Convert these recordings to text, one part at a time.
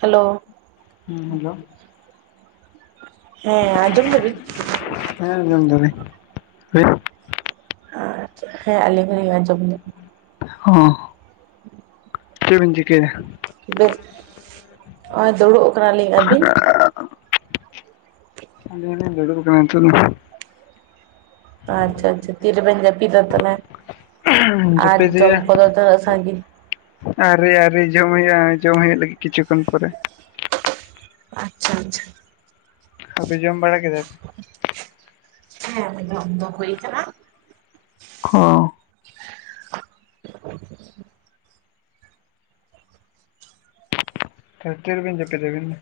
Hello. ᱦᱩᱸ hello. ᱦᱮᱸ ᱟᱸᱡᱚᱢ ᱫᱟᱵᱤᱱ? ᱦᱮᱸ ᱟᱡᱚᱢ ᱫᱟᱞᱤᱧ᱾ ᱟᱪᱪᱷᱟ, ᱦᱮ ᱟᱞᱤᱧ ᱦᱚᱸᱞᱤᱧ ᱟᱡᱚᱢ ᱧᱟᱢᱫᱟ᱾ ᱦᱚᱸ᱾ [inaudible] ᱪᱮᱫ ᱵᱤᱱ ᱪᱤᱠᱟ. ᱭᱫᱟ? ᱵᱮᱥ ᱦᱚᱸᱜᱼᱚᱭ ᱫᱩᱲᱩᱵ ᱠᱟᱱᱟᱞᱤᱧ᱾ ᱟᱹᱵᱤᱱ? ᱟᱞᱤᱧ ᱦᱚ ᱞᱤᱧ ᱫᱩᱲᱩᱵ ᱟᱠᱟᱱᱟ ᱱᱤᱛᱚᱜ ᱫᱚ᱾ ᱟᱪᱪᱷᱟ ᱟᱪᱪᱷᱟ ᱛᱤᱨᱮᱵᱮᱱ ᱡᱟᱹᱯᱤᱫᱟ ᱛᱟᱦᱚᱞᱮ ᱟᱨ ᱡᱚᱢ ᱠᱚᱫᱚ ᱛᱤᱱᱟᱹᱜ ᱥᱟᱺᱜᱤᱧ? ᱟᱣᱨᱤ ᱟᱣᱨᱤ ᱡᱚᱢ ᱦᱩᱭᱩᱜ-ᱟ᱾ ᱡᱚᱢ ᱦᱩᱭᱩᱜ ᱞᱟᱹᱜᱤᱫ ᱠᱤᱪᱷᱩ ᱠᱷᱚᱱ ᱯᱚᱨᱮ᱾ ᱟᱪᱪᱷᱟ ᱟᱪᱪᱷᱟ᱾ ᱟᱯᱮ ᱡᱚᱢ ᱵᱟᱲᱟ ᱡᱮᱫᱟ ᱯᱮ? ᱦᱮᱸ ᱟᱞᱮ ᱡᱚᱢ ᱫᱚ ᱦᱩᱭ ᱠᱟᱱᱟ᱾ ᱦᱚ᱾ ᱛᱟᱦᱞᱮ ᱛᱤ ᱨᱮᱵᱤᱱ ᱡᱟᱯᱤᱫᱟ ᱟᱵᱤᱱ ᱫᱚ?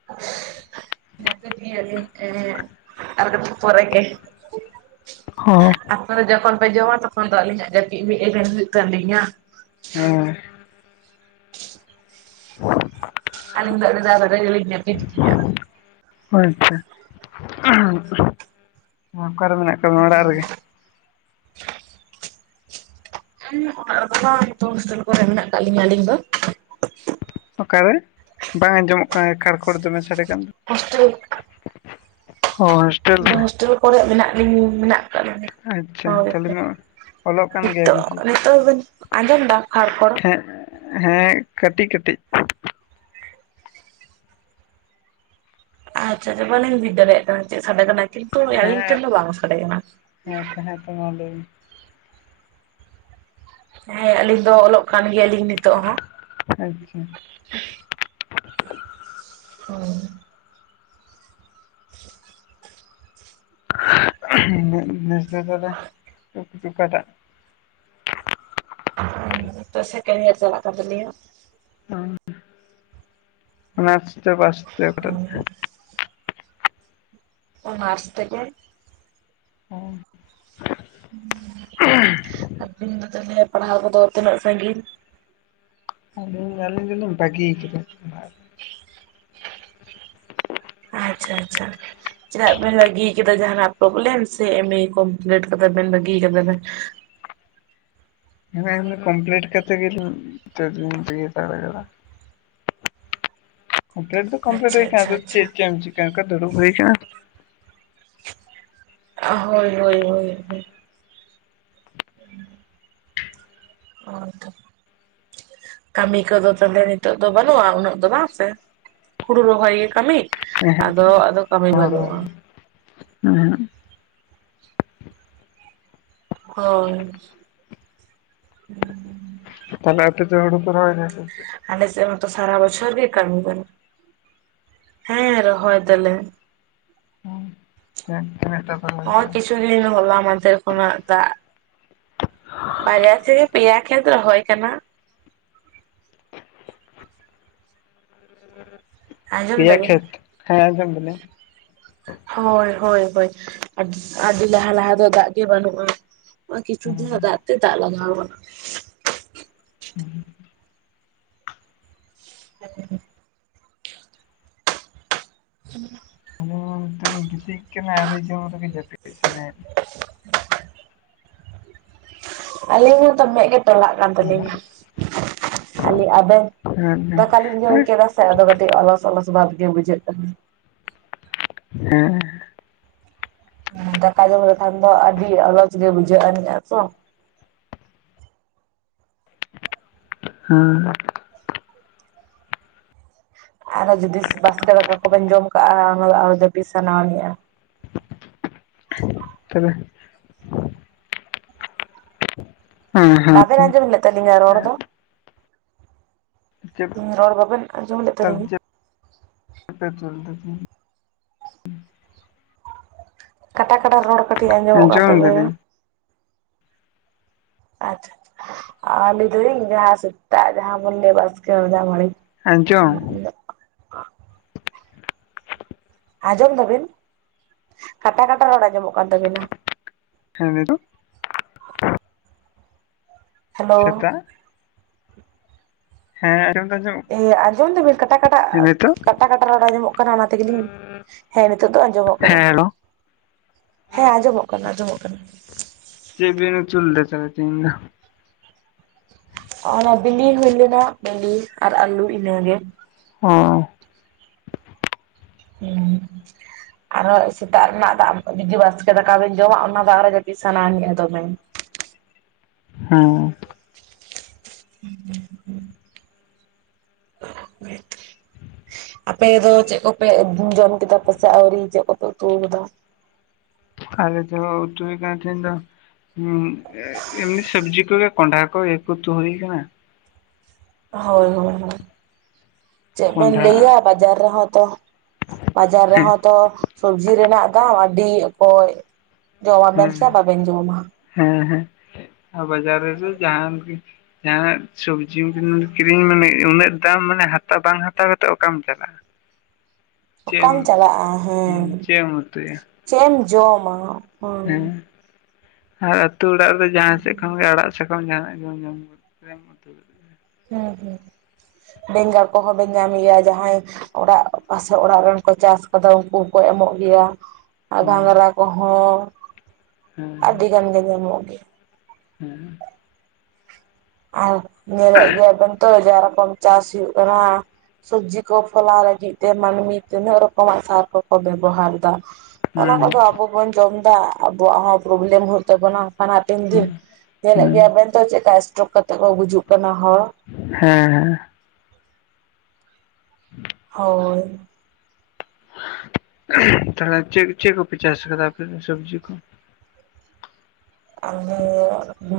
[inaudible] ᱡᱟᱯᱤᱫ ᱜᱮᱭᱟᱞᱤᱧ ᱮᱸᱜ ᱟᱨ ᱠᱟᱴᱤᱡ ᱯᱚᱨᱮ ᱜᱮ᱾ ᱦᱳ [inaudible] ᱟᱯᱮ ᱫᱚ ᱡᱚᱠᱷᱚᱱ ᱯᱮ ᱡᱚᱢᱟ ᱛᱚᱠᱷᱚᱱ ᱫᱚ ᱟᱹᱞᱤᱧᱟᱜ ᱡᱟᱹᱯᱤᱫ ᱢᱤᱫ ᱮᱵᱮᱱ ᱦᱩᱭᱩᱜ ᱛᱟᱞᱤᱧᱟ᱾ ᱦᱮᱸ᱾ ᱟᱞᱤ ᱫᱚ ᱟᱹᱰᱤ ᱞᱟᱦᱟ ᱨᱮᱜᱮ ᱞᱤᱧ ᱡᱟᱯᱤᱫ ᱜᱮᱭᱟ᱾ ᱟᱪᱪᱷᱟ ᱚᱠᱟᱨᱮ ᱢᱮᱱᱟᱜ ᱠᱟᱜ ᱢᱮᱭᱟ ᱚᱲᱟᱜ ᱨᱮᱜᱮ? ᱚᱲᱟᱜ ᱠᱚᱨᱮ ᱫᱚ ᱵᱟᱝ ᱱᱤᱛᱚᱝ ᱦᱳᱥᱴᱮᱞ ᱠᱚᱨᱮ ᱢᱮᱱᱟᱜ ᱟᱠᱟᱫ ᱞᱤᱧᱟ ᱟᱞᱤᱧ ᱫᱚ ᱾ ᱚᱠᱟᱨᱮ ᱵᱟᱝ ᱟᱡᱚᱢᱚᱜ ᱠᱟᱱᱟ, ᱠᱷᱟᱲ ᱠᱷᱚᱲ ᱫᱚᱢᱮ ᱥᱟᱰᱮ ᱠᱟᱱᱟ᱾ ᱦᱳᱥᱴᱮᱞ ᱦᱳᱭ ᱦᱳᱥᱴᱮᱞ ᱨᱮ, ᱦᱳᱭ ᱢᱮᱱᱟᱜ ᱞᱤᱧ ᱢᱮᱱᱟᱜ ᱠᱟᱫ ᱞᱤᱧᱼᱟ᱾ ᱟᱪᱪᱷᱟ ᱛᱟᱦᱚᱞᱮ ᱢᱟ ᱚᱞᱚᱜ ᱠᱟᱱ ᱜᱮᱭᱟ ᱱᱤᱛᱚᱜ ᱥᱮ ᱱᱤᱛᱚᱜ ᱵᱮᱱ ᱟᱸᱡᱚᱢ ᱫᱟ ᱠᱷᱟᱲ ᱠᱷᱚᱲ ᱪᱮᱫ [inaudible] ᱦᱮᱸ ᱠᱟᱹᱴᱤᱡ ᱠᱟᱹᱴᱤᱡ ᱟᱪᱪᱷᱟ ᱟᱪᱪᱷᱟ ᱵᱟᱹᱞᱤᱧ ᱵᱩᱡ ᱫᱟᱲᱮᱭᱟᱜ ᱠᱟᱱᱟ ᱪᱮᱫ ᱥᱟᱰᱮ ᱠᱟᱱᱟᱭ ᱠᱤᱱᱛᱩ ᱟᱹᱞᱤᱧ ᱴᱷᱮᱱ ᱫᱚ ᱵᱟᱝ ᱥᱟᱰᱮ ᱠᱟᱱᱟ᱾ ᱦᱮᱸ ᱛᱚ ᱦᱮᱸ ᱛᱚ ᱢᱟ ᱞᱟᱹᱭ ᱵᱤᱱ᱾ ᱦᱮᱸ ᱟᱹᱞᱤᱧ ᱫᱚ ᱚᱞᱚᱜ ᱠᱟᱱ ᱜᱮᱭᱟᱞᱤᱧ ᱱᱤᱛᱚᱜ ᱦᱚ᱾ ᱟᱪᱪᱷᱟ ᱦᱩ᱾ ᱱᱤᱥ ᱫᱚ ᱛᱟᱦᱮᱞᱮ ᱴᱚᱯᱤᱠ ᱚᱠᱟ ᱴᱟᱜ [inaudible] ᱦᱩ ᱛᱚ ᱥᱮᱠᱮᱱᱰ ᱤᱭᱟᱨ ᱪᱟᱞᱟᱜ ᱠᱟᱱ ᱛᱟᱞᱤᱧᱟ᱾ ᱚᱱᱟᱨᱥ ᱛᱮ ᱥᱮ ᱯᱟᱥ ᱛᱮ ᱚᱠᱟᱴᱟᱜ? ᱦᱳᱭ ᱚᱱᱟᱨᱥ ᱛᱮᱜᱮᱼᱼ [inaudible] ᱟᱵᱤᱱ ᱫᱚ ᱛᱟᱦᱞᱮ ᱯᱟᱲᱦᱟᱣ ᱠᱚᱫᱚ ᱛᱤᱱᱟᱹᱜ ᱥᱟᱺᱜᱤᱧ ᱟᱹᱞᱤᱧ ᱟᱹᱞᱤᱧ ᱫᱚᱞᱤᱧ ᱵᱟᱹᱜᱤ ᱠᱟᱫᱟ᱾ ᱟᱪᱪᱷᱟ ᱟᱪᱪᱷᱟ᱾ ᱪᱮᱫᱟᱜ ᱵᱮᱱ ᱵᱟᱹᱜᱤ ᱟᱠᱟᱫᱟ ᱡᱟᱦᱟᱱᱟᱜ ᱯᱨᱚᱵᱞᱮᱢ ᱥᱮ ᱮᱢᱮ ᱠᱚᱢᱯᱞᱤᱴ ᱠᱟᱫᱟ ᱵᱮᱱ ᱵᱟᱜᱤ ᱠᱟᱫᱟ ᱵᱮᱱ ᱮᱢᱮ ᱮᱢᱮ ᱠᱚᱢᱯᱮᱞᱮᱰ ᱠᱟᱛᱮ ᱜᱮᱞᱤᱧ ᱱᱤᱛᱳᱜ ᱫᱚ ᱞᱤᱧ ᱵᱟᱜᱤ ᱦᱟᱛᱟᱲ ᱟᱠᱟᱫᱼᱟ᱾ [unintelligible] ᱠᱚᱢᱯᱮᱞᱮᱰ ᱫᱚ ᱠᱚᱢᱯᱮᱞᱮᱰ ᱟᱪᱪᱷᱟ ᱦᱩᱭ ᱟᱠᱟᱱᱟ ᱟᱪᱪᱷᱟ ᱟᱫᱚ ᱟᱪᱪᱷᱟ ᱪᱮᱫ ᱮᱢ ᱪᱤᱠᱟ ᱚᱱᱠᱟ ᱫᱩᱲᱩᱵ ᱦᱩᱭ ᱟᱠᱟᱱᱟ᱾ ᱟ ᱦᱳᱭ ᱦᱳᱭ ᱦᱳᱭ, ᱦᱳᱭ ᱛᱚ ᱠᱟᱹᱢᱤ ᱠᱚᱫᱚ ᱛᱚᱵᱮ ᱱᱤᱛᱚᱜ ᱫᱚ ᱵᱟᱹᱱᱩᱜᱼᱟ ᱩᱱᱟᱹᱜ ᱫᱚ ᱵᱟᱝ ᱥᱮ? ᱦᱩᱲᱩ ᱨᱚᱦᱚᱭ ᱜᱮ ᱠᱟᱹᱢᱤ ᱦᱮᱸ ᱟᱫᱚ ᱟᱫᱚ ᱠᱟᱹᱢᱤ ᱦᱳᱲᱳ ᱵᱟᱹᱱᱩᱜᱼᱟ᱾ ᱦᱩᱸ᱾ ᱦᱳᱭ ᱛᱟᱦᱮᱞᱮ ᱟᱯᱮ ᱫᱚ ᱦᱩᱲᱩ ᱯᱮ ᱨᱚᱦᱚᱭ ᱫᱟ ᱥᱮ ᱥᱮᱫ ᱟᱞᱮ ᱥᱮᱫ ᱢᱟᱛᱚ ᱥᱟᱨᱟ ᱵᱚᱪᱷᱚᱨ ᱜᱮ ᱠᱟᱹᱢᱤ ᱵᱟᱱᱩᱜ ᱦᱮᱸ ᱨᱚᱦᱚᱭ ᱫᱟᱞᱮ᱾ ᱛᱤᱱᱤᱥᱴᱟᱠᱟ [inaudible] ᱚ ᱠᱤᱪᱩ ᱫᱤᱱ ᱦᱚᱞᱟ ᱢᱟᱫᱷᱮᱨ ᱠᱷᱚᱱᱟᱜ ᱫᱟᱜ ᱵᱟᱨᱭᱟ ᱥᱮᱜᱮ ᱯᱮᱭᱟ ᱠᱷᱮᱛ ᱨᱚᱦᱚᱭ ᱠᱟᱱᱟ᱾ ᱦᱮ [inaudible] ᱟᱸᱡᱚᱢ ᱫᱟᱵᱤᱱ? ᱫᱟᱞᱤᱧ ᱦᱳᱭ ᱦᱳᱭ ᱦᱳᱭ ᱟᱹᱰᱤ ᱞᱟᱦᱟ ᱞᱟᱦᱟ ᱫᱚ ᱫᱟᱜ ᱜᱮ ᱵᱟᱹᱱᱩᱜᱼᱟ᱾ ᱱᱚᱜ-ᱚᱭ ᱠᱤᱪᱷᱩ ᱦᱩᱸ ᱫᱤᱱ ᱫᱟᱜ ᱛᱮ ᱫᱟᱜ ᱞᱟᱜᱟᱣ ᱟᱠᱟᱱᱟ᱾ ᱦᱮᱸ [unintelligible] ᱦ [inaudible] ᱦᱩᱸ [unintelligible] ᱟᱞᱤᱧ ᱢᱟ ᱱᱤᱛᱚᱜ ᱞᱤᱧ ᱜᱤᱛᱤᱡ ᱠᱟᱱᱟ ᱟᱰᱤ ᱡᱳᱨ ᱜᱮ ᱡᱟᱯᱤᱫ ᱥᱟᱱᱟᱭᱮᱫ ᱟᱞᱤᱧ ᱦᱚᱸ ᱛᱚ ᱢᱮᱫ ᱜᱮ ᱴᱞᱟ ᱞᱤᱧᱟ ᱠᱟᱱᱞᱤᱧᱟ ᱟᱞᱤ ᱟᱵᱮᱱ ᱦᱮᱸ ᱫᱟᱠᱟᱞᱤᱧ ᱡᱚᱢ ᱠᱮᱫᱟ ᱟᱫᱚ ᱠᱟᱹᱴᱤᱡ ᱚᱞᱚᱥ ᱚᱞᱚᱥ ᱵᱷᱟᱵ ᱜᱮ ᱵᱩᱡᱷᱟᱹᱜ ᱠᱟᱱᱟ᱾ [unintelligible] ᱦᱩ ᱫᱟᱠᱟ ᱡᱚᱢ ᱞᱮᱠᱷᱟᱱ ᱫᱚ ᱟᱹᱰᱤ ᱟᱞᱚᱪ ᱜᱮ ᱵᱩᱡᱷᱟᱹᱜ ᱟᱱᱤᱡᱟ ᱛᱚ᱾ [inaudible] ᱟᱨᱦᱚᱸ ᱡᱩᱫᱤ ᱵᱟᱥᱠᱮ ᱫᱟᱠᱟ ᱠᱚᱵᱮᱱ ᱡᱚᱢ ᱠᱟᱜᱼᱟ ᱚᱱᱟ ᱫᱚ ᱟᱨᱦᱚ ᱡᱟᱯᱤᱫᱽ ᱥᱟᱱᱟᱣ ᱟᱱᱤᱡᱟ ᱾ [inaudible] ᱦᱮᱸ ᱦᱮᱸ ᱛᱚ ᱵᱟᱵᱮᱱ ᱟᱸᱡᱚᱢ ᱞᱮᱫ ᱛᱟᱞᱤᱧᱟ ᱨᱚᱲ ᱫᱚ? ᱪᱮᱫ ᱦᱮᱸ ᱨᱚᱲ ᱵᱟᱵᱮᱱ ᱟᱸᱡᱚᱢ ᱞᱮᱫ ᱛᱟᱦᱚᱞᱮ ᱛᱟᱞᱤᱧᱟ? ᱪᱮᱫ [inaudible] ᱠᱟᱴᱟ ᱠᱟᱴᱟ ᱨᱚᱲ ᱠᱟᱹᱴᱤᱡ ᱟᱸᱡᱚᱢᱚᱜ ᱟᱠᱱ ᱡᱚᱢ ᱛᱟᱵᱤᱱᱟ᱾ ᱫᱟᱞᱤᱧ ᱟᱪᱷᱟ ᱟ ᱞᱟᱹᱭ ᱫᱟᱞᱤᱧ ᱡᱟᱦᱟᱸ ᱥᱮᱛᱟᱜ ᱡᱟᱦᱟᱸ ᱵᱚᱱ ᱞᱟᱹᱭᱟ ᱵᱟᱥᱠᱮ ᱡᱟᱦᱟᱸ [inaudible] ᱟᱡᱚᱢ ᱾ ᱟᱸᱡᱚᱢ ᱫᱟᱵᱤᱱ ᱠᱟᱴᱟ ᱠᱟᱴᱟ ᱨᱚᱲ ᱟᱸᱡᱚᱢᱚᱜ ᱠᱟᱱ ᱛᱟᱹᱵᱤᱱᱟ ᱾ [unintelligible] ᱦᱮᱞᱳ ᱾ ᱥᱮᱛᱟᱜ ᱦᱮᱸ ᱟᱸᱡᱚᱢ ᱫᱚ ᱟᱸᱡᱚᱢᱜ ᱮᱸ ᱟᱸᱡᱚᱢ ᱫᱟᱵᱤᱱ ᱠᱟᱴᱟ ᱠᱟᱴᱟᱜ ᱠᱟᱴᱟ ᱠᱟᱴᱟ ᱨᱚᱲ ᱟᱸᱡᱚᱢᱚᱜ ᱠᱟᱱᱟ ᱚᱱᱟ ᱛᱮᱜᱮᱞᱤᱧ ᱦᱮᱸ ᱱᱤᱛᱚᱜ ᱫᱚ ᱟᱸᱡᱚᱢᱚᱜ ᱠᱟᱱᱟ ᱦᱮᱸ ᱦᱮᱞᱳ ᱦᱮᱸ ᱟᱸᱡᱚᱢᱚᱜ ᱠᱟᱱᱟ ᱟᱸᱡᱚᱢᱚᱜ ᱠᱟᱱᱟ ᱾ [inaudible] ᱚᱱᱟ ᱵᱤᱞᱤ ᱦᱩᱭ ᱞᱮᱱᱟ ᱵᱤᱞᱤ ᱟᱨ ᱟᱞᱩ ᱤᱱᱟᱹᱜᱮ ᱾ ᱚᱻ [unintelligible] ᱟᱨᱦᱚᱸ ᱥᱮᱛᱟᱜ ᱨᱮᱱᱟᱜ ᱫᱟᱜ ᱢᱟᱹᱲᱤ ᱡᱩᱫᱤ ᱵᱟᱥᱠᱮ ᱫᱟᱠᱟ ᱵᱤᱱ ᱡᱚᱢᱟ ᱚᱱᱟ ᱫᱚ ᱟᱨᱦᱚ ᱡᱟᱯᱤᱫᱽ ᱥᱟᱱᱟ ᱟᱱᱤᱡᱟ ᱫᱚᱢᱮ᱾ ᱦᱩᱸ ᱾ [unintelligible] [unintelligible] ᱟᱯᱮ ᱫᱚ ᱪᱮᱫ ᱠᱚᱯᱮ ᱡᱚᱢ ᱠᱮᱫᱟ ᱯᱮᱥᱮ ᱟᱹᱣᱨᱤ ᱪᱮᱫ ᱠᱚᱯᱮ ᱩᱛᱩ ᱟᱠᱟᱫᱟ? ᱟᱞᱮ ᱫᱚ ᱩᱛᱩ ᱦᱩᱭ ᱠᱟᱱᱟ ᱛᱤᱦᱤᱧ ᱫᱚ [inaudible] ᱮᱢᱱᱤ ᱥᱚᱵᱡᱤ ᱠᱚᱜᱮ ᱠᱚᱸᱰᱦᱷᱟ ᱠᱚ ᱤᱭᱟᱹ ᱠᱚ ᱩᱛᱩ ᱦᱩᱭᱩ ᱟᱠᱟᱱᱟ᱾ ᱦᱳᱭ ᱦᱳᱭ ᱪᱮᱫ ᱵᱮᱱ ᱠᱚᱸᱰᱷᱟ ᱞᱟᱹᱭᱟ ᱵᱟᱡᱟᱨ ᱨᱮᱦᱚᱸ ᱛᱚ ᱵᱟᱡᱟᱨ ᱦᱮᱸ ᱨᱮᱦᱚᱸ ᱛᱚ ᱥᱚᱵᱡᱤ ᱨᱮᱱᱟᱜ ᱫᱟᱢ ᱟᱹᱰᱤ ᱠᱚᱡ ᱡᱚᱢ ᱟᱵᱮᱱ ᱦᱮᱸ ᱥᱮ ᱵᱟᱵᱮᱱ ᱡᱚᱢᱟ ᱾ ᱦᱮᱸ ᱦᱮᱸ ᱟᱨ ᱵᱟᱡᱟᱨ ᱨᱮᱫᱚ ᱡᱟᱦᱟᱱ ᱜᱮ ᱡᱟᱦᱟᱸᱱᱟᱜ ᱥᱚᱵᱽᱡᱤ ᱠᱤᱨᱤᱧ ᱢᱟᱱᱮ ᱩᱱᱟᱹᱜ ᱫᱟᱢ ᱢᱟᱱᱮ ᱦᱟᱛᱟᱣ ᱵᱟᱝ ᱦᱟᱛᱟᱣ ᱠᱟᱛᱮᱫ ᱚᱠᱟᱢ ᱪᱟᱞᱟᱜᱼᱟ ᱾ ᱚᱠᱟᱢ ᱪᱟᱞᱟᱜᱼᱟ ᱦᱮᱸ ᱪᱮᱫ ᱮᱢ ᱩᱛᱩᱭᱟ ᱾ ᱪᱮᱜ ᱮᱢ ᱡᱚᱢᱼᱟ ᱦᱩ ᱾ ᱦᱮᱸ ᱟᱨ ᱟᱹᱛᱩ ᱚᱲᱟᱜ ᱨᱮᱫᱚ ᱡᱟᱦᱟᱸ ᱥᱮᱫ ᱠᱷᱚᱱ ᱜᱮ ᱟᱲᱟᱜ ᱥᱟᱠᱟᱢ ᱡᱟᱦᱟᱱᱟᱜ ᱜᱮᱢ ᱧᱟᱢᱟ [unintelligible] ᱦᱩᱸ ᱦᱩᱸ ᱵᱮᱸᱜᱟᱲ ᱠᱚᱦᱚᱸ ᱵᱮᱱ ᱧᱟᱢᱮᱭᱟ ᱡᱟᱦᱟᱸᱭ ᱚᱲᱟᱜ ᱯᱟᱥᱮ ᱚᱲᱟᱜ ᱨᱮᱱ ᱠᱚ ᱪᱟᱥ ᱠᱟᱫᱟ ᱩᱱᱠᱩ ᱦᱚᱸᱠᱚ ᱮᱢᱚᱜ ᱜᱮᱭᱟ ᱾ ᱟᱨ ᱦᱩᱸ ᱜᱷᱟᱸᱽᱨᱟ ᱠᱚᱦᱚᱸ ᱦᱮᱸ ᱟᱹᱰᱤ ᱜᱟᱱ ᱜᱮ ᱧᱟᱢᱚᱜ ᱜᱮᱭᱟ ᱾ [unintelligible] ᱟᱨ ᱧᱮᱞᱮᱫ ᱜᱮᱭᱟᱵᱮᱱ ᱛᱚ ᱡᱟ ᱨᱚᱠᱚᱢ ᱪᱟᱥ ᱦᱩᱭᱩᱜ ᱠᱟᱱᱟ ᱾ ᱥᱚᱵᱽᱡᱤ ᱠᱚ ᱯᱷᱚᱞᱟᱣ ᱞᱟᱹᱜᱤᱫ ᱛᱮ ᱢᱟᱹᱱᱢᱤ ᱛᱤᱱᱟᱹᱜ ᱨᱚᱠᱚᱢᱟᱜ ᱥᱟᱨ ᱠᱚᱠᱚ ᱵᱮᱵᱚᱦᱟᱨ ᱮᱫᱟ᱾ ᱚᱱᱟ ᱦᱮᱸ ᱠᱚᱫᱚ ᱟᱵᱚ ᱵᱚᱱ ᱡᱚᱢᱫᱟ ᱟᱵᱚᱣᱟᱜ ᱦᱚᱸ ᱯᱨᱚᱵᱞᱮᱢ ᱦᱩᱭᱩᱜ ᱛᱟᱵᱚᱱᱟ ᱦᱟᱜ ᱠᱷᱟᱱ ᱦᱟᱯᱮᱱ ᱫᱤᱱ᱾ ᱦᱮᱸ ᱧᱮᱞᱮᱜ ᱦᱮᱸ ᱜᱮᱭᱟ ᱵᱮᱱ ᱛᱚ ᱪᱮᱠᱟ ᱥᱴᱚᱠ ᱠᱟᱛᱮ ᱠᱚ ᱜᱩᱡᱩᱜ ᱠᱟᱱᱟ ᱦᱚᱲ ᱾ ᱦᱮᱸ ᱦᱮᱸ ᱾ [inaudible] ᱦᱳᱭ ᱾ ᱛᱟᱦᱚᱞᱮ ᱪᱮᱫ ᱪᱮᱫ ᱠᱚᱯᱮ ᱪᱟᱥ ᱠᱟᱫᱟ ᱟᱯᱮ ᱫᱚ ᱥᱚᱵᱽᱡᱤ ᱠᱚ? ᱟᱠᱮᱻ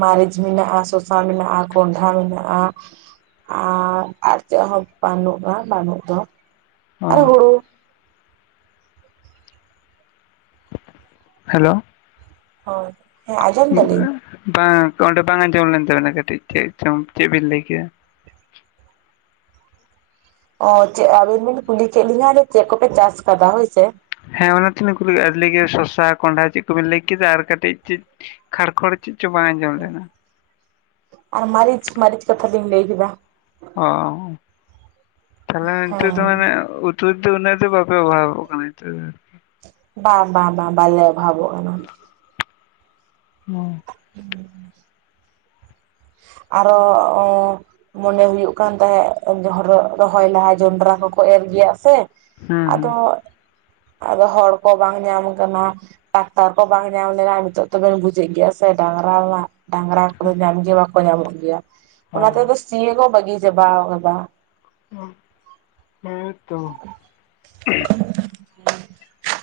ᱢᱟᱹᱨᱤᱪ ᱢᱮᱱᱟᱜᱼᱟ, ᱥᱚᱥᱟ ᱢᱮᱱᱟᱜᱼᱟ, ᱠᱚᱸᱰᱷᱟ ᱢᱮᱱᱟᱜᱼᱟ, ᱟᱨ ᱟᱨ ᱪᱮᱫ ᱦᱚᱸ ᱵᱟᱹᱱᱩᱜᱼᱟ ᱵᱟᱹᱱᱩᱜ ᱫᱚ, ᱚ ᱟᱨ ᱦᱩᱲᱩ ᱦᱮᱞᱳ! ᱦᱳᱭ ᱦᱮᱸ ᱟᱸᱡᱚᱢ ᱫᱟᱞᱤᱧ [inaudible] ᱵᱟᱝ ᱚᱸᱰᱮ ᱵᱟᱝ ᱟᱸᱡᱚᱢ ᱞᱮᱱ ᱛᱟᱵᱮᱱᱟ ᱠᱟᱹᱴᱤᱡ ᱪᱮᱫ ᱪᱚᱝ ᱪᱮᱫ ᱵᱤᱱ ᱞᱟᱹᱭ ᱠᱮᱜᱼᱟ? ᱚ ᱪᱮᱫ ᱟᱵᱤᱱ ᱵᱤᱱ ᱠᱩᱞᱤ ᱠᱮᱫ ᱞᱤᱧᱟᱹ ᱡᱮ ᱪᱮᱫ ᱠᱚᱯᱮ ᱪᱟᱥ ᱟᱠᱟᱫᱟ ᱦᱳᱭ ᱥᱮ? ᱦᱮᱸ ᱚᱱᱟ ᱛᱚᱞᱤᱧ ᱠᱩᱞᱤ ᱠᱮᱫ ᱞᱟᱸᱭ ᱠᱮᱫᱟ ᱥᱚᱥᱟ ᱠᱚᱸᱰᱷᱟ, ᱪᱮᱫ ᱠᱚᱵᱤᱱ ᱞᱟᱹᱭ ᱠᱮᱫᱟ ᱟᱨ ᱠᱟᱹᱴᱤᱡ ᱪᱮᱫ ᱠᱷᱟᱲ ᱠᱷᱚᱲ ᱪᱮᱫ ᱪᱚ ᱵᱟᱝ ᱟᱸᱡᱚᱢ ᱞᱮᱱᱟ! ᱟᱨ ᱢᱟᱹᱨᱤᱪ ᱢᱟᱹᱨᱤᱪ ᱠᱟᱛᱷᱟ ᱞᱤᱧ ᱞᱟᱹᱭ ᱠᱮᱫᱟ᱾ ᱚ, ᱛᱟᱞᱦᱮ ᱱᱤᱛᱳᱜ ᱫᱚ ᱦᱮᱸ ᱢᱟᱱᱮ ᱩ ᱛᱩ ᱫᱚ ᱩᱱᱟᱹᱜ ᱫᱚ ᱵᱟᱯᱮ ᱚᱵᱷᱟᱵᱚᱜ ᱠᱟᱱᱟ ᱱᱤᱛᱳᱜ ᱫᱚ ᱾ ᱵᱟ ᱵᱟᱝ ᱵᱟ ᱵᱟᱞᱮ ᱚᱵᱷᱟᱵᱚᱜ ᱠᱟᱱᱟ ᱾ ᱱᱚᱣᱟ [inaudible] ᱟᱨᱚ ᱚᱻ ᱢᱚᱱᱮ ᱦᱩᱭᱩᱜ ᱠᱟᱱ ᱛᱟᱦᱮᱸᱫ ᱦᱚᱨᱟᱜ ᱨᱚᱦᱚᱭ ᱞᱟᱦᱟ ᱡᱚᱱᱰᱨᱟ ᱠᱚᱠᱚ ᱮᱨ ᱜᱮᱭᱟ ᱥᱮ ᱦᱩᱸ ᱦᱮᱸ ᱾ ᱟᱫᱚ ᱟᱫᱚ ᱦᱚᱲ ᱠᱚ ᱵᱟᱝ ᱧᱟᱢ ᱠᱟᱱᱟ᱾ ᱴᱟᱠᱴᱟᱨ ᱠᱚ ᱵᱟᱝ ᱧᱟᱢ ᱞᱮᱱᱟ ᱱᱤᱛᱳᱜ ᱛᱚ ᱵᱮᱱ ᱵᱩᱡ ᱮᱜ ᱜᱮᱭᱟ ᱥᱮ ᱰᱟᱝᱨᱟ ᱢᱟ ᱰᱟᱝᱨᱟ ᱠᱚᱫᱚ ᱧᱟᱢ ᱜᱮ ᱵᱟᱠᱚ ᱧᱟᱢᱚᱜ ᱜᱮᱭᱟ ᱾ ᱚᱱᱟ ᱛᱮ ᱟᱫᱚ ᱥᱤ ᱦᱚᱠᱚ ᱵᱟᱹᱜᱤ ᱪᱟᱵᱟᱣ ᱠᱟᱫᱟ ᱾ ᱦᱳᱭ, ᱦᱮᱸ ᱛᱚ ᱾ [inaudible]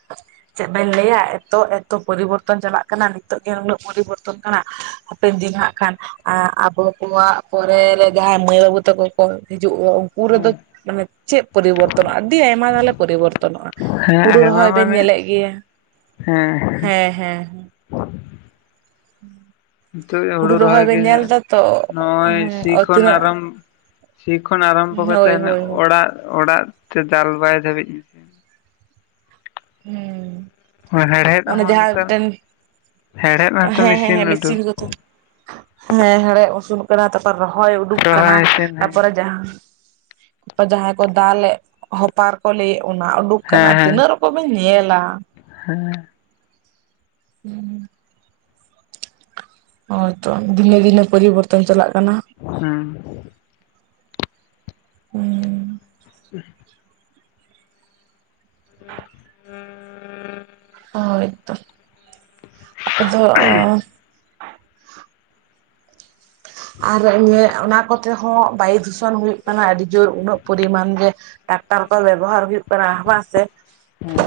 [inaudible] ᱪᱮᱫ ᱵᱮᱱ ᱞᱟᱹᱭᱟ ᱮᱛᱚ ᱮᱛᱚ ᱯᱚᱨᱤᱵᱚᱨᱛᱚᱱ ᱪᱟᱞᱟᱜ ᱠᱟᱱᱟ ᱱᱤᱛᱚᱜ ᱜᱮ ᱩᱱᱟᱹᱜ ᱯᱚᱨᱤᱵᱚᱨᱛᱚᱱ ᱠᱟᱱᱟ, ᱦᱟᱯᱮᱱ ᱫᱤᱱ ᱦᱟᱸᱜ ᱠᱷᱟᱱ ᱟᱸ ᱟᱵᱚ ᱠᱚᱣᱟᱜ ᱯᱚᱨᱮ ᱨᱮ ᱡᱟᱦᱟᱸᱭ ᱢᱟᱹᱭ ᱵᱟᱹᱵᱩ ᱛᱟᱠᱚ ᱠᱚ ᱦᱤᱡᱩᱜ ᱩᱱ ᱨᱮᱫᱚ ᱦᱮᱸ ᱢᱟᱱᱮ ᱪᱮᱫ ᱯᱚᱨᱤᱵᱚᱨᱛᱚᱱᱚᱜᱼᱟ? ᱟᱹᱰᱤ ᱟᱭᱢᱟ ᱛᱟᱦᱚᱞᱮ ᱯᱚᱨᱤᱵᱚᱨᱛᱚᱱᱚᱜᱼᱟ ᱦᱮᱸ ᱦᱩᱲᱩ ᱟᱭᱢᱟ ᱨᱚᱦᱚᱭ ᱵᱮᱱ ᱢᱟᱱᱮ ᱧᱮᱞᱮᱜ ᱜᱮᱭᱟ, ᱦᱮᱸ ᱦᱮᱸ ᱦᱮᱸ ᱦᱮᱸ ᱾ ᱱᱤᱛᱚᱜ ᱦᱩᱲᱩ ᱨᱚᱦᱚᱭ ᱵᱮᱱ ᱜᱮ ᱧᱮᱞ ᱫᱟ ᱛᱚ [inaudible] ᱱᱚᱜᱼᱚᱭ ᱥᱤ ᱦᱩᱸ ᱠᱷᱚᱱ ᱛᱤᱱᱟᱹᱜ ᱟᱨᱟᱢ ᱥᱤ ᱠᱷᱚᱱ ᱟᱨᱟᱢᱵᱚ ᱠᱟᱛᱮ ᱦᱳᱭ ᱦᱟᱱᱮ ᱦᱳᱭ ᱦᱳᱭ ᱚᱲᱟᱜ ᱚᱲᱟᱜ ᱛᱮ ᱫᱟᱞ ᱵᱟᱭ ᱫᱷᱟᱹᱵᱤᱡ ᱦᱩᱸ, ᱦᱮᱲᱦᱮᱫ ᱚᱱᱮ ᱦᱚᱸ ᱡᱟᱦᱟᱸ ᱱᱮᱛᱟᱨ ᱢᱤᱫᱴᱮᱱ ᱦᱮᱲᱦᱮᱫ ᱦᱚᱸᱛᱚ ᱦᱮᱸ ᱦᱮᱸ ᱦᱮᱸ ᱩᱰᱩᱠ ᱢᱮᱥᱤᱱ ᱜᱮᱛᱚ ᱦᱮᱸ ᱦᱮᱲᱦᱮ ᱩᱥᱩᱞᱚᱜ ᱠᱟᱱᱟ ᱛᱟᱯᱚᱨ ᱨᱚᱦᱚᱭ ᱩᱰᱩᱠ ᱠᱟᱱᱟ ᱨᱚᱦᱚᱭ ᱥᱮᱱ ᱦᱮᱸ ᱛᱟᱯᱚᱨᱮ ᱡᱟᱦᱟᱸ ᱡᱟᱦᱟᱸᱭ ᱠᱚ ᱫᱟᱞᱮᱜ ᱦᱚᱯᱟᱨ ᱠᱚ ᱞᱟᱹᱭᱮᱜ ᱚᱱᱟ ᱩᱰᱩᱠ ᱠᱟᱱᱟ, ᱦᱮᱸ ᱟᱨ ᱛᱤᱱᱟᱹᱜ ᱨᱚᱠᱚᱢ ᱵᱮ ᱧᱮᱞᱼᱟ! ᱦᱮᱸ ᱾ ᱦᱩᱸ ᱾ ᱦᱳᱭᱛᱚ ᱫᱤᱱᱮ ᱫᱤᱱᱮ ᱯᱚᱨᱤᱵᱚᱨᱛᱚᱱ ᱪᱟᱞᱟᱜ ᱠᱟᱱᱟ᱾ ᱦᱮᱸ ᱾ ᱦᱮᱸ ᱾ [inaudible] [inaudible] ᱦᱳᱭ ᱛᱚ ᱟᱯᱮᱫᱚ ᱟᱨ ᱚᱱᱨ ᱚᱱᱟ ᱠᱚᱛᱮ ᱦᱚᱸ ᱵᱟᱭᱩ ᱫᱩᱥᱚᱱ ᱦᱩᱭᱩᱜ ᱠᱟᱱᱟ ᱟᱹᱰᱤ ᱡᱳᱨ ᱩᱱᱟᱹᱜ ᱯᱚᱨᱤᱢᱟᱱ ᱜᱮ ᱴᱨᱟᱠᱴᱟᱨ ᱠᱚ ᱵᱮᱵᱚᱦᱟᱨ ᱦᱩᱭᱩᱜ ᱠᱟᱱᱟ ᱵᱟᱝᱥᱮ? ᱦᱩᱸ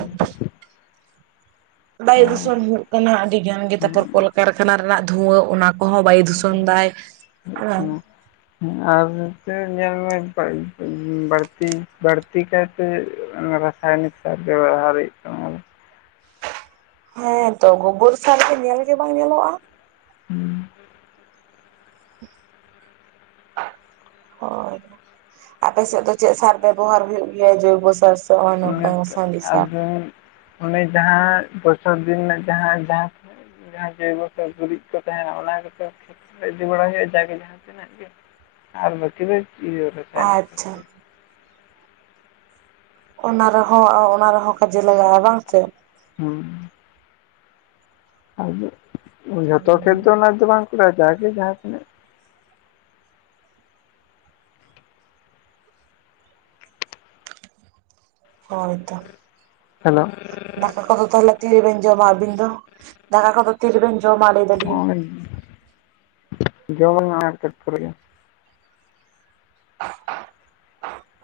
ᱵᱟᱭᱩ ᱫᱩᱥᱚᱱ ᱦᱩᱸ ᱦᱩᱭᱩᱜ ᱠᱟᱱᱟ ᱟᱹᱰᱤ ᱜᱟᱱ ᱜᱮ᱾ ᱛᱟᱯᱚᱨ ᱠᱚᱞᱠᱟᱨᱠᱷᱟᱱᱟ ᱨᱮᱱᱟᱜ ᱫᱷᱩᱣᱟᱹ ᱚᱱᱟ ᱠᱚᱦᱚᱸ ᱵᱟᱭ ᱫᱩᱥᱚᱱ ᱫᱟᱭ ᱥᱮᱵᱟ? ᱦᱩᱸ ᱟᱨ ᱨᱮᱫᱮ ᱧᱮᱞᱢᱮ [unintelligible] ᱵᱟᱲᱛᱤ ᱵᱟᱲᱛᱤ ᱠᱟᱭᱛᱮ ᱚᱱᱟ ᱨᱟᱥ ᱥᱟᱭᱱᱤᱠ [unintelligible] ᱦᱮᱸ ᱛᱚ ᱜᱳᱵᱚᱨ ᱥᱟᱨ ᱫᱚ ᱧᱮᱞ ᱜᱮ ᱵᱟᱝ ᱧᱮᱞᱚᱜ-ᱟ᱾ [unintelligible] ᱦᱳᱭ ᱟᱯᱮ ᱥᱮᱫ ᱫᱚ ᱪᱮᱫ ᱥᱟᱨ ᱵᱮᱵᱚᱦᱟᱨ ᱦᱩᱭᱩᱜ ᱜᱮᱭᱟ? ᱡᱳᱭᱵᱚ ᱥᱟᱨ ᱥᱮ ᱦᱚᱸᱜᱚᱭ ᱱᱚᱝᱠᱟ ᱚᱱᱮ ᱥᱟᱸᱜᱮ ᱥᱟᱨ? ᱟᱫᱚ ᱚᱱᱮ ᱡᱟᱦᱟᱸ ᱵᱚᱪᱷᱚᱨ ᱫᱤᱱ ᱨᱮᱱᱟᱜ ᱡᱟᱦᱟᱸ ᱡᱟᱦᱟ ᱡᱟᱦᱟᱸ ᱡᱳᱭᱵᱚ ᱥᱮ ᱜᱩᱨᱤᱡ ᱠᱚ ᱛᱟᱦᱮᱱᱟ ᱚᱱᱟ ᱠᱚᱫᱚ ᱠᱷᱮᱛᱨᱮ ᱤᱫᱤ ᱵᱟᱲᱟ ᱦᱩᱭᱩᱜ-ᱟ᱾ ᱡᱟᱜᱮ ᱡᱟᱦᱟᱸ ᱛᱤᱱᱟᱹᱜ ᱜᱮ ᱟᱨ ᱵᱟᱠᱤ ᱫᱚ ᱪᱤᱭᱟ ᱟᱪᱪᱷᱟ ᱚᱱᱟ ᱨᱮᱦᱚᱸ ᱚᱱᱟ ᱨᱮᱦᱚᱸ ᱠᱚ ᱡᱟᱞᱟᱹᱭᱟᱜ-ᱟ ᱵᱟᱝ ᱥᱮ? ᱦᱩᱸ ᱟᱫᱚ ᱡᱚᱛᱚ ᱠᱷᱮᱛ ᱫᱚ ᱚᱱᱟᱫᱚ ᱵᱟᱝ ᱠᱚᱞᱟᱜ-ᱟ᱾ ᱡᱟᱜᱮ ᱡᱟᱦᱟᱸ ᱛᱤᱱᱟᱹᱜ ᱦᱳᱭ ᱛᱚ᱾ ᱦᱮᱞᱳ ᱫᱟᱜ ᱫᱟᱠᱟ ᱫᱚ ᱛᱟᱦᱮᱞᱮ ᱛᱤᱨᱮ ᱵᱮᱱ ᱡᱚᱢᱟ ᱟᱵᱤᱱ ᱫᱚ? ᱫᱟᱠᱟ ᱠᱚᱫᱚ᱾ ᱛᱤᱨᱮᱵᱮᱱ ᱡᱚᱢᱟ ᱟᱵᱤᱱ ᱳᱭ ᱡᱚᱢᱟᱞᱤᱧ ᱱᱟᱜ ᱟᱨ ᱠᱟᱴᱤᱡ ᱯᱚᱨᱮ ᱜᱮ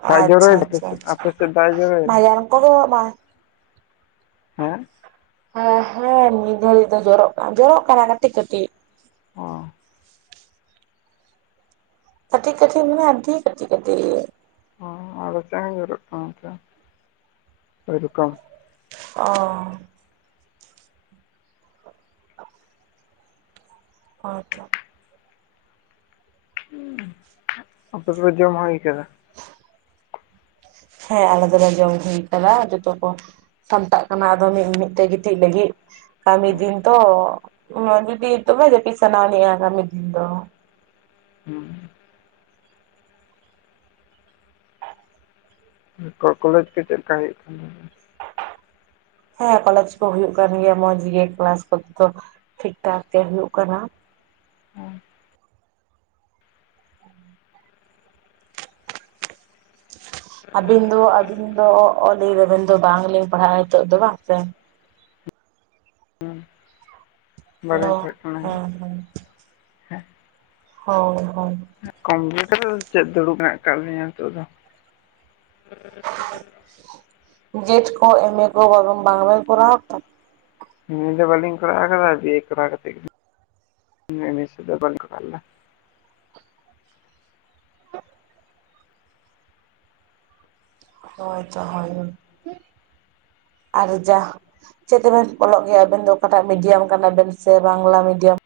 ᱫᱟᱜ ᱟᱪᱪᱷᱟ ᱡᱚᱨᱚᱭᱮᱫᱟ ᱟᱯᱮ ᱟᱪᱷᱟ ᱥᱮᱫ ᱟᱪᱷᱟ ᱟᱯᱮ ᱥᱮᱫ ᱫᱟᱜ ᱮ ᱡᱚᱨᱚᱭᱮᱫᱟ ᱯᱟᱭᱟᱨ ᱠᱚᱫᱚ ᱵᱟᱝ ᱦᱮ ᱦᱟᱜ ᱦᱮᱸ ᱦᱮᱸ ᱢᱤᱫᱜᱷᱟᱲᱤᱡ ᱫᱚ ᱡᱚᱨᱚᱜ ᱠᱟᱱᱟ ᱡᱚᱨᱚᱜ ᱠᱟᱱᱟ ᱠᱟᱹᱴᱤᱡ ᱠᱟᱹᱴᱤᱡ᱾ ᱚ ᱠᱟᱹᱴᱤᱡ ᱠᱟᱴᱤᱡ ᱢᱟᱱᱮ ᱟᱸᱰᱤ ᱠᱟᱹᱴᱤᱡ ᱠᱟᱹᱴᱤᱡ᱾ ᱚ ᱟᱞᱮ ᱥᱮᱫ ᱦᱚᱸ ᱧᱩᱨᱩᱜ ᱠᱟᱱᱟ ᱚᱝᱠᱮ ᱳᱭ ᱨᱚᱠᱚᱢ ᱚ ᱟᱪᱪᱷᱟ ᱟᱯᱮ ᱫᱚᱯᱮ ᱡᱚᱢ ᱦᱩᱭ ᱠᱟᱫᱟ? ᱦᱮᱸ ᱟᱞᱮ ᱫᱚᱞᱮ ᱡᱚᱢ ᱦᱩᱭ ᱠᱟᱱᱟ ᱡᱚᱛᱚ ᱠᱚ᱾ ᱥᱟᱢᱴᱟᱜ ᱠᱟᱱᱟ ᱟᱫᱚ ᱢᱤᱫ ᱢᱤᱫ ᱛᱮ ᱜᱤᱛᱤᱡ ᱞᱟᱹᱜᱤᱫ᱾ ᱠᱟᱹᱢᱤ ᱫᱤᱱ ᱛᱚ ᱩᱱᱟᱜ ᱡᱩᱫᱤ ᱫᱚᱢᱮ ᱡᱟᱹᱯᱤᱫ ᱥᱟᱱᱟᱢᱮᱭᱟ ᱠᱟᱹᱢᱤ ᱫᱤᱱ ᱫᱚ᱾ ᱦᱩᱸ ᱠᱚ ᱠᱚᱞᱮᱡᱽ ᱠᱚ ᱪᱮᱫ ᱞᱮᱠᱟ ᱦᱩᱭᱩᱜ ᱠᱟᱱᱟ? ᱦᱮᱸ ᱠᱚᱞᱮᱡᱽ ᱠᱚ ᱦᱩᱭᱩᱜ ᱠᱟᱱ ᱜᱮᱭᱟ ᱢᱚᱸᱡᱽ ᱜᱮ᱾ ᱠᱮᱞᱟᱥ ᱠᱚ ᱴᱷᱤᱠ ᱴᱷᱟᱠ ᱜᱮ ᱦᱩᱭᱩᱜ ᱠᱟᱱᱟ᱾ ᱦᱮᱸ [inaudible] ᱟᱹᱵᱤᱱ ᱫᱚ ᱟᱹᱵᱤᱱ ᱫᱚ ᱚ ᱞᱟᱭ ᱫᱟᱵᱤᱱ ᱫᱚ ᱵᱟᱝᱞᱤᱧ ᱯᱟᱲᱦᱟᱜ-ᱟ ᱱᱤᱛᱚᱜ ᱫᱚ ᱵᱟᱝ ᱥᱮ? ᱦᱩᱸ ᱦᱮᱞᱳ ᱵᱟᱞᱤᱧ ᱯᱟᱲᱦᱟᱜ ᱠᱟᱱᱟ᱾ ᱦᱮᱸ ᱦᱳ ᱦᱳᱭ ᱠᱚᱢᱯᱞᱤᱴᱟ ᱫᱚ ᱪᱮᱫ ᱫᱩᱲᱩᱵ ᱦᱮᱱᱟᱜ ᱠᱟᱜ ᱞᱤᱧᱟᱹ ᱱᱤᱛᱚᱜ ᱫᱚ? ᱡᱮᱴ ᱠᱚ ᱮᱢᱮᱹ ᱠᱚ ᱵᱟᱵᱚᱝ ᱵᱟᱝᱵᱮᱱ ᱠᱚᱨᱟᱣ ᱠᱟ? ᱮᱹᱢᱮ. ᱵᱟᱞᱤᱧ ᱠᱚᱨᱟᱣ ᱟᱠᱟᱫᱟ ᱵᱤᱮ ᱠᱚᱨᱟᱣ ᱠᱟᱛᱮ ᱢᱮ ᱢᱮᱥᱫᱚ ᱵᱟᱞᱤᱧ ᱠᱚᱨᱟᱣ ᱞᱮᱫᱟ᱾ ᱦᱳᱭ ᱛᱚ ᱦᱳᱭ, ᱟᱨ ᱡᱟ- ᱪᱮᱫ ᱛᱮᱵᱮᱱ ᱚᱞᱚᱜ ᱜᱮᱭᱟ ᱟᱵᱮᱱ ᱫᱚ ᱚᱠᱟᱴᱟᱜ ᱢᱤᱰᱤᱭᱟᱢ ᱠᱟᱱᱟᱵᱮᱱ ᱥᱮ ᱵᱟᱝᱞᱟ ᱢᱤᱰᱤᱭᱟᱢ?